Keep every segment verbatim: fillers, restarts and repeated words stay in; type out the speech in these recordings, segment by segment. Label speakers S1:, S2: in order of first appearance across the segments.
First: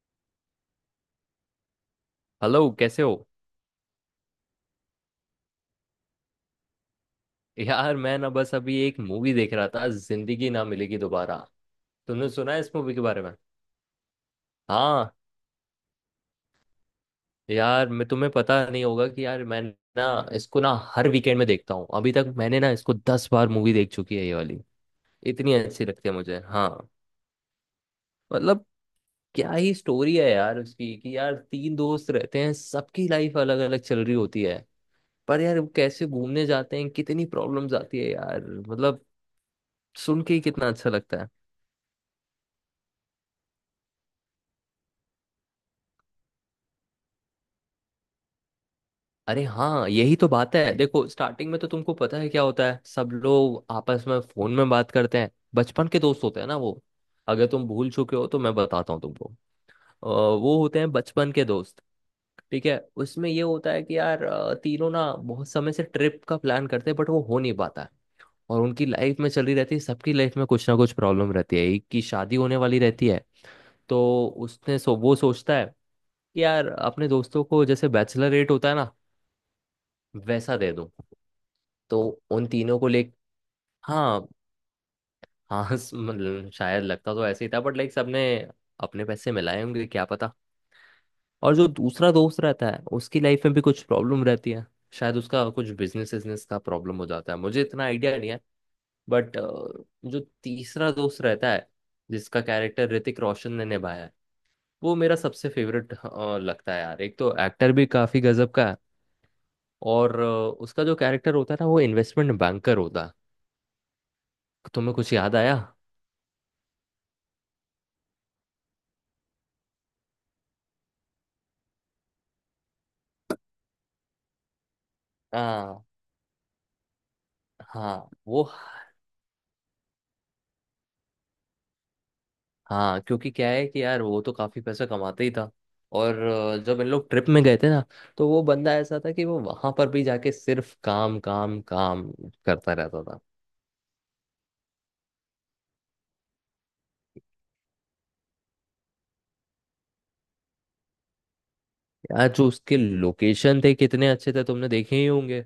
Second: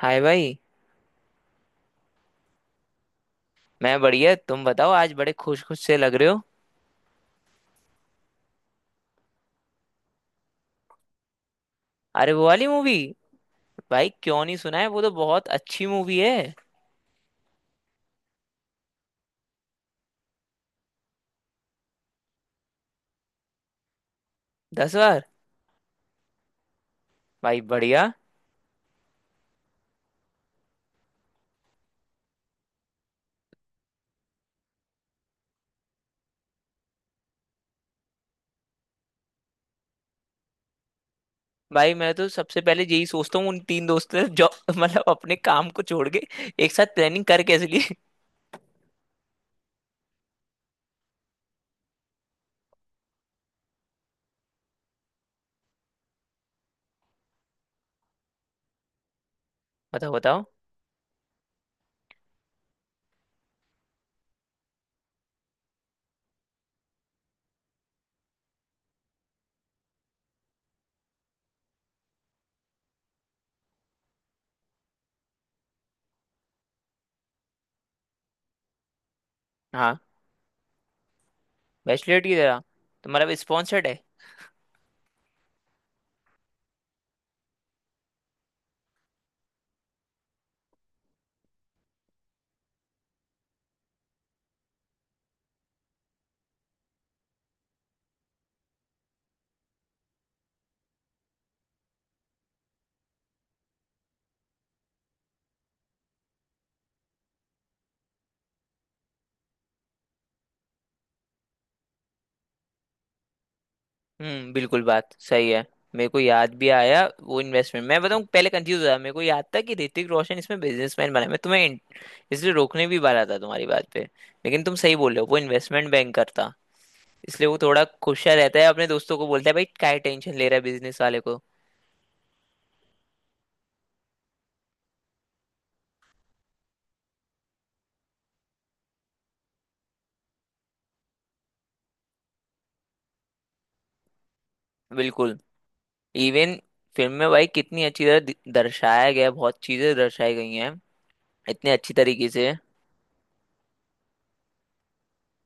S1: हाय भाई।
S2: हेलो, कैसे हो।
S1: मैं बढ़िया, तुम बताओ। आज बड़े खुश खुश से लग रहे हो।
S2: यार मैं ना बस अभी एक मूवी देख रहा था, जिंदगी ना मिलेगी दोबारा। तुमने
S1: अरे वो
S2: सुना है
S1: वाली
S2: इस मूवी
S1: मूवी।
S2: के बारे में?
S1: भाई क्यों नहीं सुना है, वो तो
S2: हाँ,
S1: बहुत अच्छी मूवी है।
S2: यार मैं तुम्हें पता नहीं होगा कि यार मैं ना इसको ना हर वीकेंड में देखता हूँ। अभी तक मैंने ना इसको दस बार मूवी देख चुकी है ये वाली।
S1: दस बार?
S2: इतनी अच्छी लगती है मुझे। हाँ।
S1: भाई बढ़िया।
S2: मतलब क्या ही स्टोरी है यार उसकी कि यार तीन दोस्त रहते हैं, सबकी लाइफ अलग अलग चल रही होती है। पर यार वो कैसे घूमने जाते हैं, कितनी प्रॉब्लम्स आती है यार, मतलब सुन के ही कितना अच्छा लगता है।
S1: भाई मैं तो सबसे पहले यही सोचता हूँ उन तीन दोस्तों ने जो मतलब अपने काम को छोड़ के एक साथ प्लानिंग कर कैसे लिए।
S2: अरे हाँ, यही तो बात है। देखो स्टार्टिंग में तो तुमको पता है क्या होता है, सब लोग आपस में फोन में बात करते हैं, बचपन के दोस्त होते हैं ना वो। अगर तुम भूल चुके हो तो मैं बताता हूँ तुमको। अ,
S1: बताओ बताओ।
S2: वो होते हैं बचपन के दोस्त। ठीक है। उसमें ये होता है कि यार अ, तीनों ना बहुत समय से ट्रिप का प्लान करते हैं बट वो हो नहीं पाता है। और उनकी लाइफ में चली रहती है, सबकी लाइफ में कुछ ना कुछ प्रॉब्लम रहती है, एक की शादी होने वाली रहती है। तो उसने सो, वो सोचता है कि यार अपने दोस्तों को जैसे बैचलर रेट होता है ना,
S1: हाँ,
S2: वैसा दे दूं। तो
S1: बैचलर की
S2: उन
S1: तरह।
S2: तीनों को ले।
S1: तुम्हारा भी स्पॉन्सर्ड है?
S2: हाँ। हाँ स- मतलब शायद लगता तो ऐसे ही था बट लाइक सबने अपने पैसे मिलाए होंगे, क्या पता। और जो दूसरा दोस्त रहता है उसकी लाइफ में भी कुछ प्रॉब्लम रहती है, शायद उसका कुछ बिजनेस बिजनेस का प्रॉब्लम हो जाता है, मुझे इतना आइडिया नहीं है। बट जो तीसरा दोस्त रहता है, जिसका कैरेक्टर ऋतिक रोशन ने निभाया है, वो मेरा सबसे फेवरेट लगता है यार। एक तो एक्टर भी काफी गजब का है। और अ, उसका जो कैरेक्टर होता है ना वो इन्वेस्टमेंट बैंकर होता है।
S1: हम्म, बिल्कुल
S2: तुम्हें
S1: बात
S2: कुछ याद
S1: सही
S2: आया?
S1: है। मेरे को याद भी आया वो इन्वेस्टमेंट। मैं बताऊं, पहले कंफ्यूज हुआ, मेरे को याद था कि ऋतिक रोशन इसमें बिजनेसमैन बना है। मैं तुम्हें इन- इसलिए रोकने भी वाला था तुम्हारी बात पे, लेकिन तुम सही बोल रहे हो, वो
S2: हाँ।
S1: इन्वेस्टमेंट बैंकर था। इसलिए वो थोड़ा
S2: हाँ
S1: खुशा
S2: वो।
S1: रहता है, अपने दोस्तों को बोलता है भाई क्या टेंशन ले रहा है बिजनेस वाले को।
S2: हाँ क्योंकि क्या है कि यार वो तो काफी पैसा कमाते ही था। और अ, जब इन लोग ट्रिप में गए थे ना, तो वो बंदा ऐसा था कि वो वहां पर भी जाके सिर्फ काम काम काम करता रहता था।
S1: बिल्कुल। इवन फिल्म में भाई कितनी अच्छी तरह दि- दर्शाया गया है, बहुत चीजें दर्शाई गई हैं इतने अच्छी तरीके
S2: यार जो
S1: से।
S2: उसके लोकेशन थे कितने अच्छे थे, तुमने देखे ही होंगे।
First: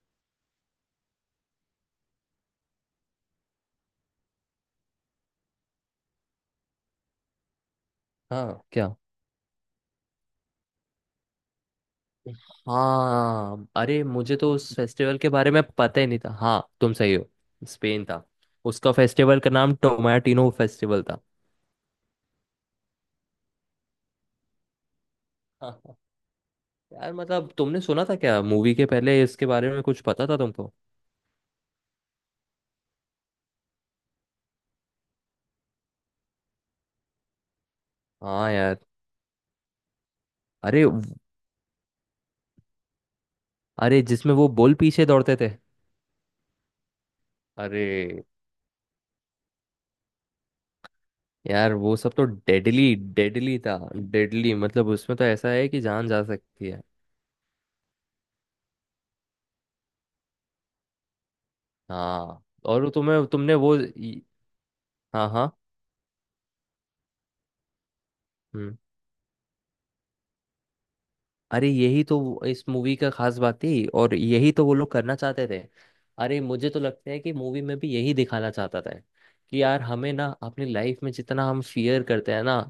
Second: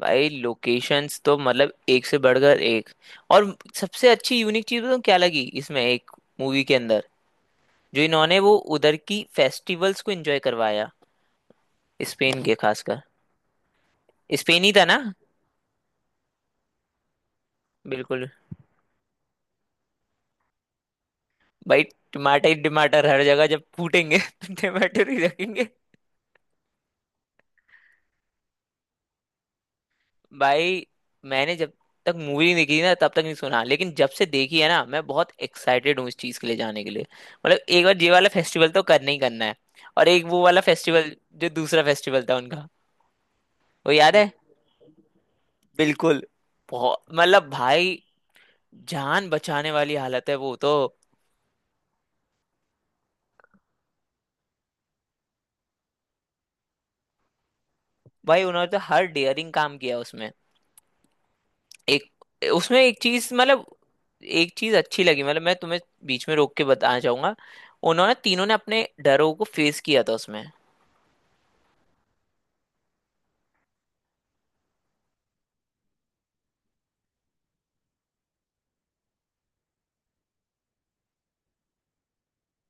S1: भाई लोकेशंस तो मतलब एक से बढ़कर एक। और सबसे अच्छी यूनिक चीज तो क्या लगी इसमें एक मूवी के अंदर जो इन्होंने वो
S2: हाँ क्या।
S1: उधर की फेस्टिवल्स को एंजॉय करवाया। स्पेन के खासकर।
S2: हाँ अरे, मुझे तो
S1: स्पेन ही
S2: उस
S1: था ना।
S2: फेस्टिवल के बारे में पता ही नहीं था। हाँ, तुम सही हो। स्पेन था।
S1: बिल्कुल।
S2: उसका फेस्टिवल का नाम टोमाटिनो फेस्टिवल था।
S1: भाई टमाटर ही टमाटर हर जगह जब फूटेंगे तो टमाटर ही रखेंगे।
S2: यार मतलब तुमने सुना था क्या, मूवी के पहले इसके बारे में कुछ पता था तुमको?
S1: भाई मैंने जब तक मूवी नहीं देखी ना तब तक नहीं सुना, लेकिन जब से देखी है ना मैं बहुत एक्साइटेड हूँ इस चीज के लिए, जाने के लिए। मतलब एक बार ये वाला
S2: हाँ
S1: फेस्टिवल
S2: यार।
S1: तो करना ही करना है। और एक वो वाला
S2: अरे व-
S1: फेस्टिवल, जो दूसरा फेस्टिवल था उनका। वो
S2: अरे
S1: याद है।
S2: जिसमें वो बोल पीछे दौड़ते थे।
S1: बिल्कुल। बहुत, मतलब
S2: अरे
S1: भाई जान बचाने वाली हालत है वो तो।
S2: यार वो सब तो डेडली डेडली था। डेडली मतलब उसमें तो ऐसा है कि जान जा सकती है।
S1: भाई उन्होंने तो हर डेयरिंग काम किया उसमें। एक
S2: हाँ।
S1: उसमें
S2: और वो
S1: एक
S2: तुम्हें
S1: चीज,
S2: तुमने
S1: मतलब
S2: वो इ-
S1: एक चीज अच्छी लगी,
S2: हाँ
S1: मतलब
S2: हाँ।
S1: मैं तुम्हें बीच में रोक के बताना चाहूंगा, उन्होंने तीनों ने
S2: हम्म।
S1: अपने डरों को फेस किया था उसमें।
S2: अरे यही तो वो- इस मूवी का खास बात थी और यही तो वो लोग करना चाहते थे। अरे मुझे तो लगता है कि मूवी में भी यही दिखाना चाहता था कि यार हमें ना अपनी लाइफ में जितना हम फियर करते हैं ना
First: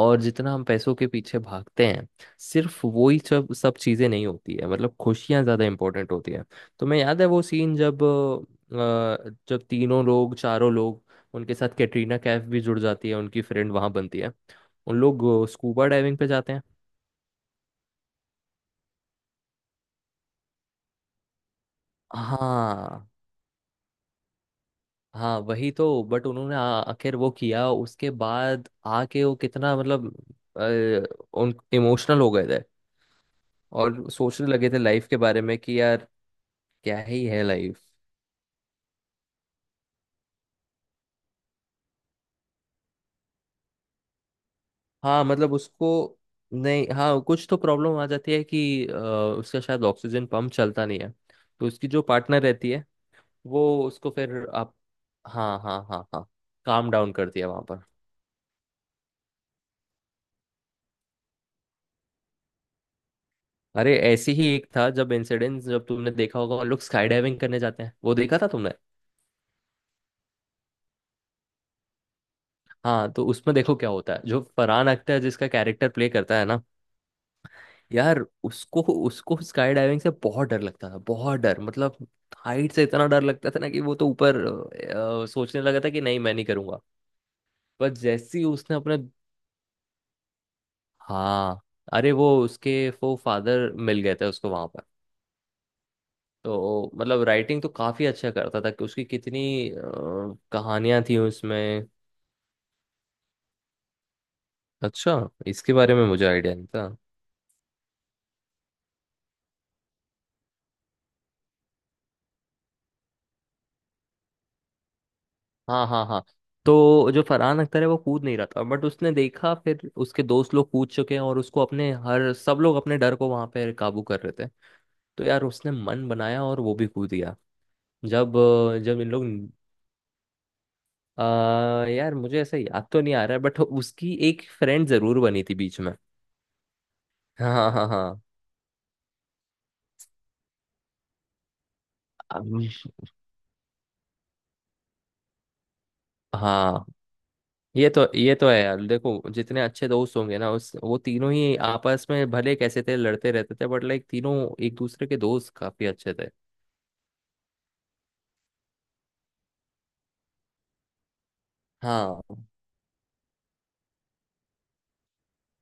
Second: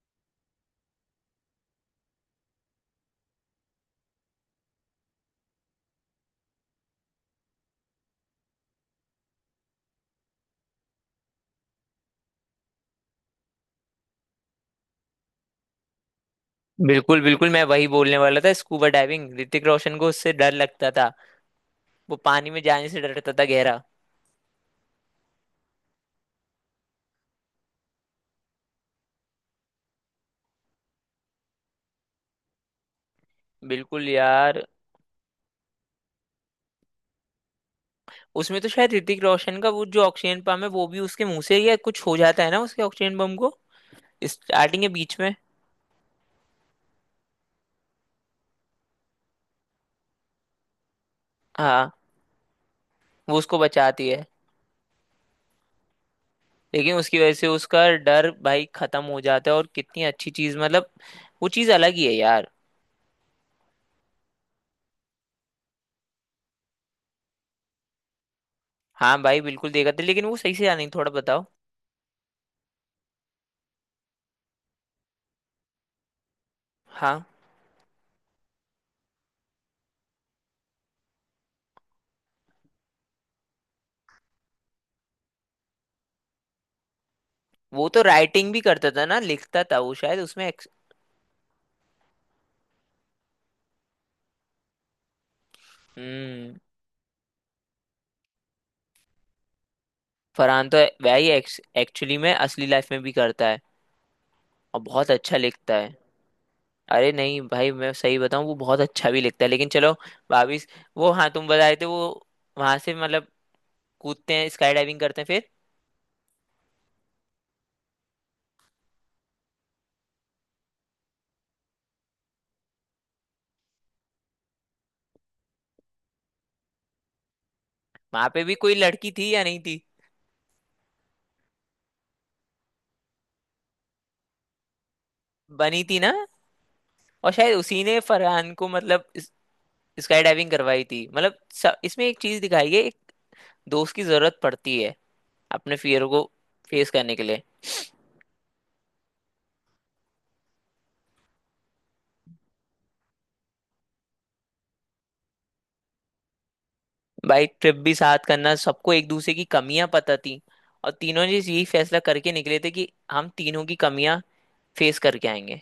S2: और जितना हम पैसों के पीछे भागते हैं, सिर्फ वो ही सब सब चीज़ें नहीं होती है। मतलब खुशियाँ ज़्यादा इंपॉर्टेंट होती है। तो मैं, याद है वो सीन, जब अ, जब तीनों लोग, चारों लोग, उनके साथ कैटरीना कैफ भी जुड़ जाती है, उनकी फ्रेंड वहां बनती है, उन लोग स्कूबा डाइविंग पे जाते हैं।
S1: बिल्कुल बिल्कुल, मैं वही बोलने वाला था, स्कूबा डाइविंग, ऋतिक रोशन को उससे डर लगता था। वो पानी में जाने से
S2: हाँ
S1: डरता था, गहरा।
S2: हाँ वही तो। बट उन्होंने आ- आखिर वो किया उसके बाद आके वो कितना मतलब अ, उन इमोशनल हो गए थे।
S1: बिल्कुल
S2: और सोचने
S1: यार।
S2: लगे थे लाइफ के बारे में कि यार क्या ही है लाइफ।
S1: उसमें तो शायद ऋतिक रोशन का वो जो ऑक्सीजन पंप है वो भी उसके मुंह से ही या कुछ हो जाता है ना, उसके ऑक्सीजन पंप को, स्टार्टिंग के बीच
S2: हाँ
S1: में।
S2: मतलब उसको, नहीं, हाँ कुछ तो प्रॉब्लम आ जाती है कि अ, उसका शायद ऑक्सीजन पंप चलता नहीं है। तो उसकी
S1: हाँ।
S2: जो पार्टनर रहती है
S1: वो उसको
S2: वो
S1: बचाती
S2: उसको
S1: है।
S2: फिर आप, हाँ हाँ हाँ हाँ, काम
S1: लेकिन
S2: डाउन
S1: उसकी वजह
S2: करती
S1: से
S2: है वहां पर।
S1: उसका डर भाई खत्म हो जाता है और कितनी अच्छी चीज, मतलब वो चीज अलग ही है यार।
S2: अरे ऐसी ही एक था जब इंसिडेंट, जब तुमने देखा होगा वो लोग स्काई डाइविंग करने जाते हैं, वो देखा था तुमने?
S1: हाँ भाई बिल्कुल देखा था, लेकिन वो सही से याद नहीं, थोड़ा बताओ।
S2: हाँ, तो उसमें देखो क्या होता है, जो फरहान अख्तर जिसका कैरेक्टर प्ले करता है ना,
S1: हाँ।
S2: यार उसको उसको स्काई डाइविंग से बहुत डर लगता था, बहुत डर मतलब। हाइट से इतना डर लगता था ना कि वो तो ऊपर अ, सोचने लगा था कि नहीं मैं नहीं करूंगा।
S1: वो
S2: पर
S1: तो
S2: जैसे ही
S1: राइटिंग भी
S2: उसने
S1: करता
S2: अपने
S1: था ना, लिखता था वो शायद उसमें।
S2: हाँ अरे वो उसके वो फादर मिल गए थे उसको वहां पर।
S1: हम्म।
S2: तो मतलब राइटिंग तो काफी अच्छा करता था, कि उसकी कितनी अ,
S1: फरहान तो
S2: कहानियां थी
S1: भाई
S2: उसमें।
S1: एक्चुअली में असली लाइफ में भी करता है, और बहुत
S2: अच्छा,
S1: अच्छा
S2: इसके
S1: लिखता
S2: बारे
S1: है।
S2: में मुझे आइडिया नहीं था।
S1: अरे नहीं भाई, मैं सही बताऊं वो बहुत अच्छा भी लिखता है। लेकिन चलो भाभी, वो हाँ, तुम बताए थे वो वहां से मतलब कूदते हैं, स्काई डाइविंग करते हैं फिर।
S2: हाँ हाँ हाँ। तो जो फरहान अख्तर है वो कूद नहीं रहा था, बट उसने देखा फिर उसके दोस्त लोग कूद चुके हैं और उसको अपने हर, सब लोग अपने डर को वहां पे काबू कर रहे थे। तो यार उसने मन बनाया और वो भी कूद गया।
S1: वहां
S2: जब
S1: पे भी कोई
S2: अ, जब इन
S1: लड़की
S2: लोग
S1: थी या नहीं थी?
S2: आ, यार मुझे ऐसा याद तो नहीं आ रहा है बट उसकी एक फ्रेंड जरूर बनी थी बीच
S1: बनी
S2: में।
S1: थी ना। और शायद
S2: हाँ
S1: उसी
S2: हाँ
S1: ने
S2: हाँ।
S1: फरहान को, मतलब स्काई डाइविंग करवाई थी। मतलब स- इसमें एक चीज
S2: अम्म,
S1: दिखाई है, एक दोस्त की जरूरत पड़ती है अपने फियर को
S2: हाँ
S1: फेस करने के लिए।
S2: ये तो ये तो है यार, देखो जितने अच्छे दोस्त होंगे ना उस वो तीनों ही आपस में भले कैसे थे, लड़ते रहते थे बट लाइक तीनों एक दूसरे के दोस्त काफी अच्छे थे।
S1: भाई ट्रिप भी साथ करना, सबको एक दूसरे की कमियां पता थी। और तीनों ने यही फैसला
S2: हाँ
S1: करके निकले थे कि हम तीनों की कमियां फेस करके आएंगे।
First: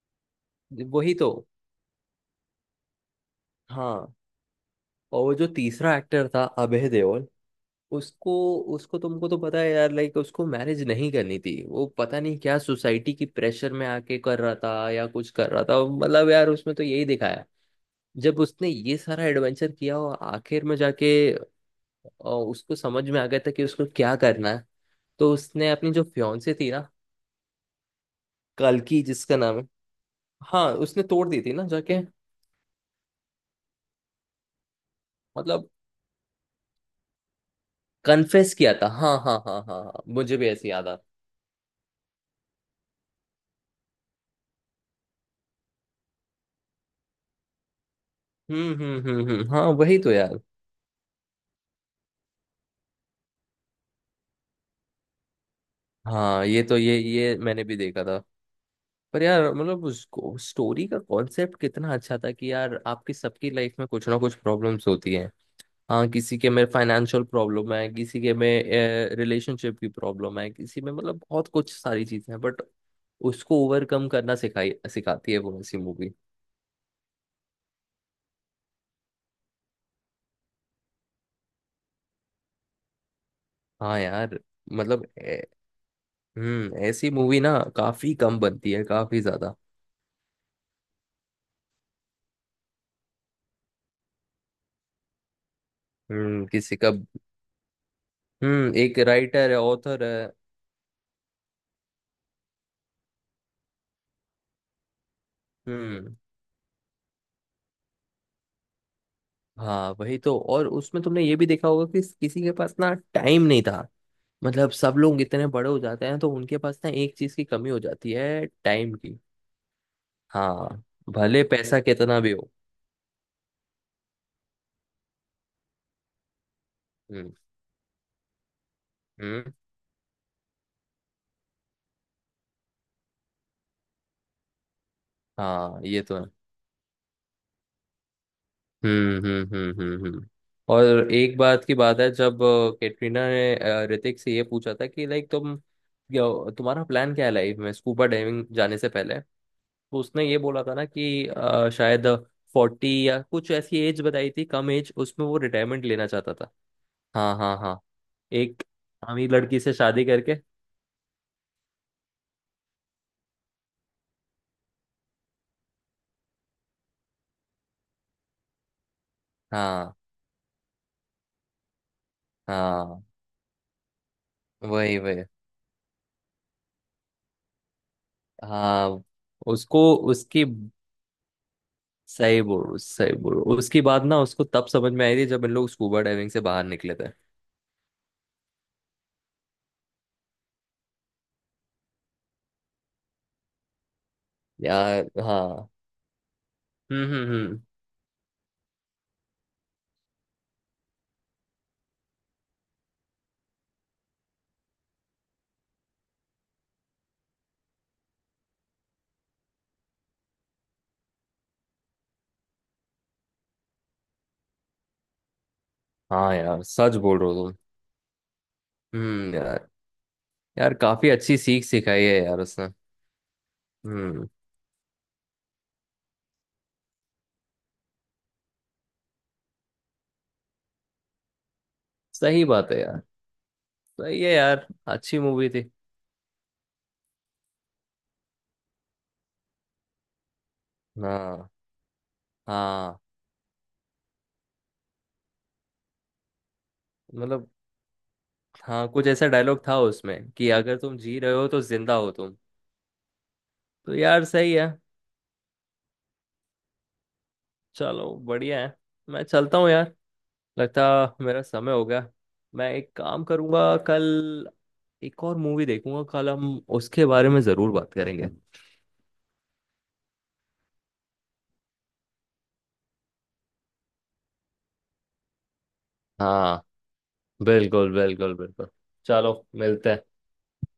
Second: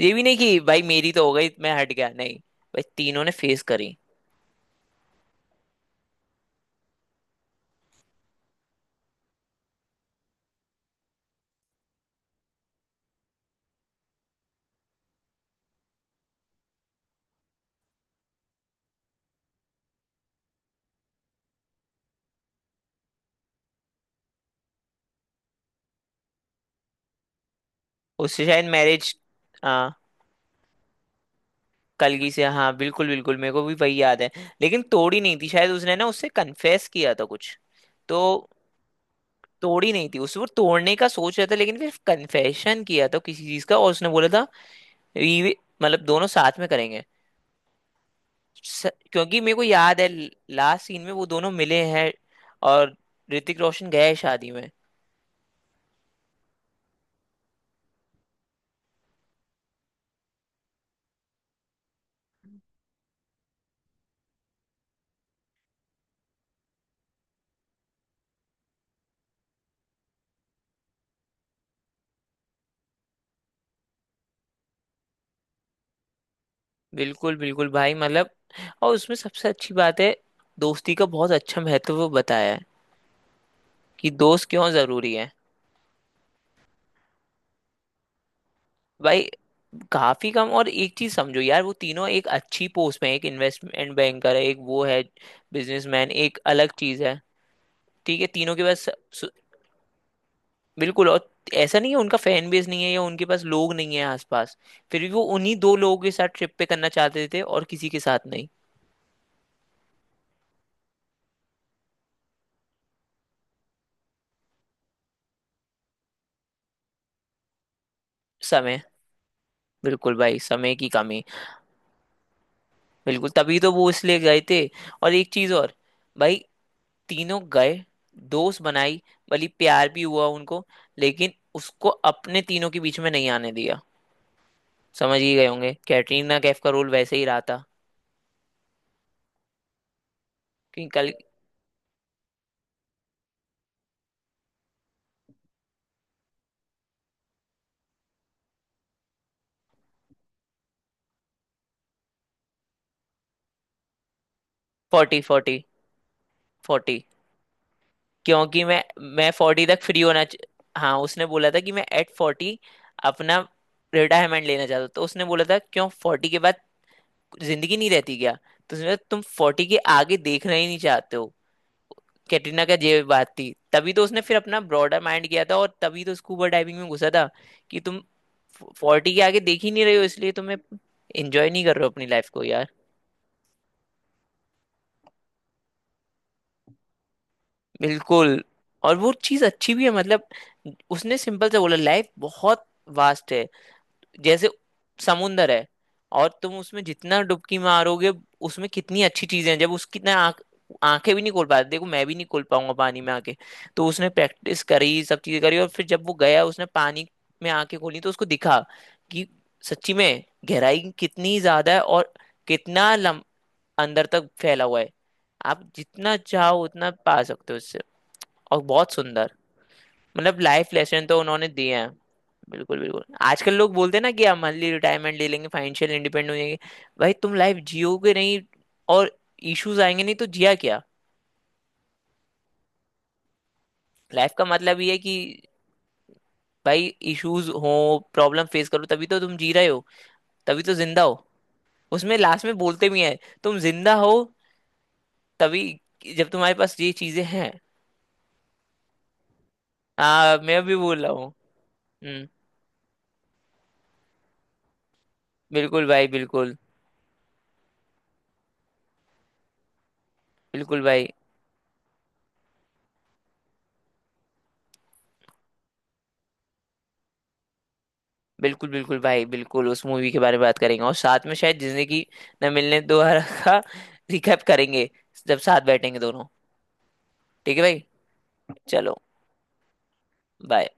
S1: ये भी नहीं कि भाई मेरी
S2: वही
S1: तो
S2: तो।
S1: हो गई मैं हट गया, नहीं। भाई तीनों ने फेस करी।
S2: हाँ और वो जो तीसरा एक्टर था, अभय देओल, उसको उसको तुमको तो पता है यार, लाइक उसको मैरिज नहीं करनी थी, वो पता नहीं क्या सोसाइटी की प्रेशर में आके कर रहा था या कुछ कर रहा था, मतलब यार उसमें तो यही दिखाया। जब उसने ये सारा एडवेंचर किया और आखिर में जाके अ, उसको समझ में आ गया था कि उसको क्या करना है। तो उसने अपनी जो फ्योंसे थी ना,
S1: उससे शायद
S2: कल्कि
S1: मैरिज।
S2: जिसका नाम है,
S1: हाँ,
S2: हाँ, उसने तोड़ दी थी ना जाके।
S1: कलगी से। हाँ बिल्कुल बिल्कुल, मेरे को भी वही याद है। लेकिन तोड़ी नहीं थी
S2: मतलब
S1: शायद, उसने ना उससे कन्फेस किया था कुछ। तो
S2: कन्फेस किया था। हाँ हाँ हाँ हाँ
S1: तोड़ी
S2: हाँ,
S1: नहीं थी,
S2: मुझे
S1: उसको
S2: भी ऐसे याद
S1: तोड़ने
S2: आ,
S1: का सोच रहा था, लेकिन फिर कन्फेशन किया था किसी चीज का, और उसने बोला था ये मतलब दोनों साथ में करेंगे।
S2: हम्म
S1: स-
S2: हम्म हम्म
S1: क्योंकि
S2: हम्म,
S1: मेरे को
S2: हाँ वही
S1: याद है
S2: तो यार।
S1: लास्ट सीन में वो दोनों मिले हैं, और ऋतिक रोशन गया है शादी में।
S2: हाँ ये तो ये ये मैंने भी देखा था। पर यार मतलब उसको स्टोरी का कॉन्सेप्ट कितना अच्छा था कि यार आपकी सबकी लाइफ में कुछ ना कुछ प्रॉब्लम्स होती हैं। हाँ, किसी के में फाइनेंशियल प्रॉब्लम है, किसी के में रिलेशनशिप की प्रॉब्लम है, किसी में, मतलब बहुत कुछ सारी चीजें हैं। बट उसको ओवरकम करना सिखाई, सिखाती है वो ऐसी मूवी।
S1: बिल्कुल बिल्कुल भाई, मतलब और उसमें सबसे अच्छी बात है दोस्ती का बहुत अच्छा महत्व वो बताया है,
S2: हाँ
S1: कि
S2: यार।
S1: दोस्त क्यों
S2: मतलब
S1: जरूरी है।
S2: ए- हम्म, ऐसी मूवी ना काफी कम बनती है, काफी
S1: भाई
S2: ज्यादा।
S1: काफी कम। और एक चीज समझो यार, वो तीनों एक अच्छी पोस्ट में है, एक इन्वेस्टमेंट बैंकर है, एक वो है बिजनेसमैन, एक
S2: हम्म।
S1: अलग
S2: किसी का,
S1: चीज है। ठीक है, तीनों के
S2: हम्म,
S1: पास।
S2: एक राइटर है, ऑथर है।
S1: बिल्कुल। और ऐसा नहीं है उनका फैन बेस नहीं है या उनके पास लोग नहीं है आसपास, फिर भी वो उन्हीं दो लोगों के
S2: हम्म,
S1: साथ ट्रिप पे करना चाहते थे और किसी के साथ नहीं।
S2: हाँ वही तो। और उसमें तुमने ये भी देखा होगा कि किसी के पास ना टाइम नहीं था। मतलब सब लोग इतने बड़े हो जाते हैं तो उनके पास ना एक चीज की कमी हो जाती है,
S1: समय।
S2: टाइम की।
S1: बिल्कुल भाई, समय
S2: हाँ,
S1: की कमी।
S2: भले पैसा कितना भी हो।
S1: बिल्कुल, तभी तो वो इसलिए गए थे। और एक चीज और, भाई
S2: हम्म
S1: तीनों गए, दोस्त बनाई, भली
S2: हम्म।
S1: प्यार भी हुआ उनको, लेकिन उसको अपने तीनों के बीच में नहीं आने दिया। समझ ही गए होंगे,
S2: हाँ ये तो है।
S1: कैटरीना कैफ का रोल वैसे ही रहा था।
S2: हम्म हम्म हम्म हम्म हम्म।
S1: कि कल।
S2: और एक बात की बात है, जब अ, कैटरीना ने अ, ऋतिक से ये पूछा था कि लाइक तुम क्या- तुम्हारा प्लान क्या है लाइफ में, स्कूबा डाइविंग जाने से पहले। तो उसने ये बोला था ना कि अ, शायद फोर्टी या कुछ ऐसी एज बताई थी, कम एज
S1: फोर्टी
S2: उसमें, वो
S1: फोर्टी।
S2: रिटायरमेंट लेना चाहता था।
S1: फोर्टी।
S2: हाँ हाँ हाँ। एक
S1: क्योंकि मैं मैं
S2: अमीर लड़की
S1: फोर्टी
S2: से
S1: तक फ्री
S2: शादी
S1: होना
S2: करके।
S1: च- हाँ उसने बोला था कि मैं एट फोर्टी अपना रिटायरमेंट लेना चाहता हूँ, तो उसने बोला था क्यों, फोर्टी के बाद जिंदगी नहीं रहती क्या? तो उसने बोला, तुम फोर्टी के
S2: हाँ
S1: आगे देखना ही नहीं चाहते हो। कैटरीना का ये
S2: हाँ,
S1: बात थी, तभी तो उसने फिर अपना
S2: वही
S1: ब्रॉडर
S2: वही।
S1: माइंड किया था, और तभी तो स्कूबा डाइविंग में घुसा था। कि तुम
S2: हाँ,
S1: फोर्टी के आगे देख ही
S2: उसको
S1: नहीं रहे हो इसलिए
S2: उसकी,
S1: तुम्हें एंजॉय नहीं कर रहे हो अपनी लाइफ
S2: सही
S1: को यार।
S2: बोल सही बोल, उसकी बात ना उसको तब समझ में आई थी जब इन लोग स्कूबा डाइविंग से बाहर निकले थे।
S1: बिल्कुल। और वो चीज़ अच्छी भी है, मतलब उसने सिंपल से बोला लाइफ बहुत वास्ट है, जैसे
S2: यार
S1: समुंदर है।
S2: हाँ।
S1: और तुम उसमें
S2: हम्म
S1: जितना
S2: हम्म
S1: डुबकी
S2: हम्म।
S1: मारोगे, उसमें कितनी अच्छी चीजें हैं। जब उसकी ना आंख, आंखें भी नहीं खोल पाते, देखो मैं भी नहीं खोल पाऊंगा पानी में आके, तो उसने प्रैक्टिस करी, सब चीजें करी, और फिर जब वो गया उसने पानी में आंखें खोली तो उसको दिखा कि सच्ची में गहराई कितनी ज्यादा है, और कितना लम, अंदर तक फैला हुआ है। आप जितना
S2: हाँ
S1: चाहो
S2: यार,
S1: उतना
S2: सच बोल
S1: पा
S2: रहे हो
S1: सकते हो
S2: तुम।
S1: उससे, और बहुत सुंदर।
S2: हम्म यार,
S1: मतलब लाइफ
S2: यार
S1: लेसन
S2: काफी
S1: तो
S2: अच्छी
S1: उन्होंने
S2: सीख
S1: दिए हैं।
S2: सिखाई है यार उसने।
S1: बिल्कुल बिल्कुल, आजकल लोग बोलते हैं ना कि
S2: हम्म।
S1: हम अर्ली रिटायरमेंट ले लेंगे, फाइनेंशियल इंडिपेंडेंट हो जाएंगे। भाई तुम लाइफ जियोगे नहीं, और इश्यूज आएंगे नहीं तो जिया क्या।
S2: सही बात है यार। सही है
S1: लाइफ का
S2: यार,
S1: मतलब ये है कि
S2: अच्छी मूवी थी।
S1: भाई इश्यूज हो, प्रॉब्लम फेस करो, तभी तो तुम जी रहे हो, तभी तो जिंदा हो।
S2: हाँ।
S1: उसमें लास्ट में बोलते
S2: हाँ
S1: भी हैं, तुम जिंदा हो तभी जब तुम्हारे पास ये चीजें
S2: मतलब,
S1: हैं।
S2: हाँ कुछ ऐसा डायलॉग था उसमें
S1: हाँ
S2: कि
S1: मैं भी
S2: अगर तुम
S1: बोल रहा
S2: जी
S1: हूँ।
S2: रहे हो तो जिंदा हो
S1: हम्म।
S2: तुम। तो यार सही है।
S1: बिल्कुल भाई बिल्कुल।
S2: चलो, बढ़िया है। मैं चलता हूँ यार।
S1: बिल्कुल
S2: लगता,
S1: भाई
S2: मेरा समय हो गया। मैं एक काम करूँगा कल, एक और मूवी देखूंगा कल, हम उसके बारे में ज़रूर बात करेंगे।
S1: बिल्कुल। बिल्कुल भाई बिल्कुल उस मूवी के बारे में बात करेंगे, और साथ में शायद जिंदगी न मिलने दोबारा का रिकैप करेंगे, जब साथ बैठेंगे दोनों।
S2: हाँ,
S1: ठीक है भाई,
S2: बिल्कुल बिल्कुल बिल्कुल।
S1: चलो।
S2: चलो, मिलते हैं।
S1: बाय।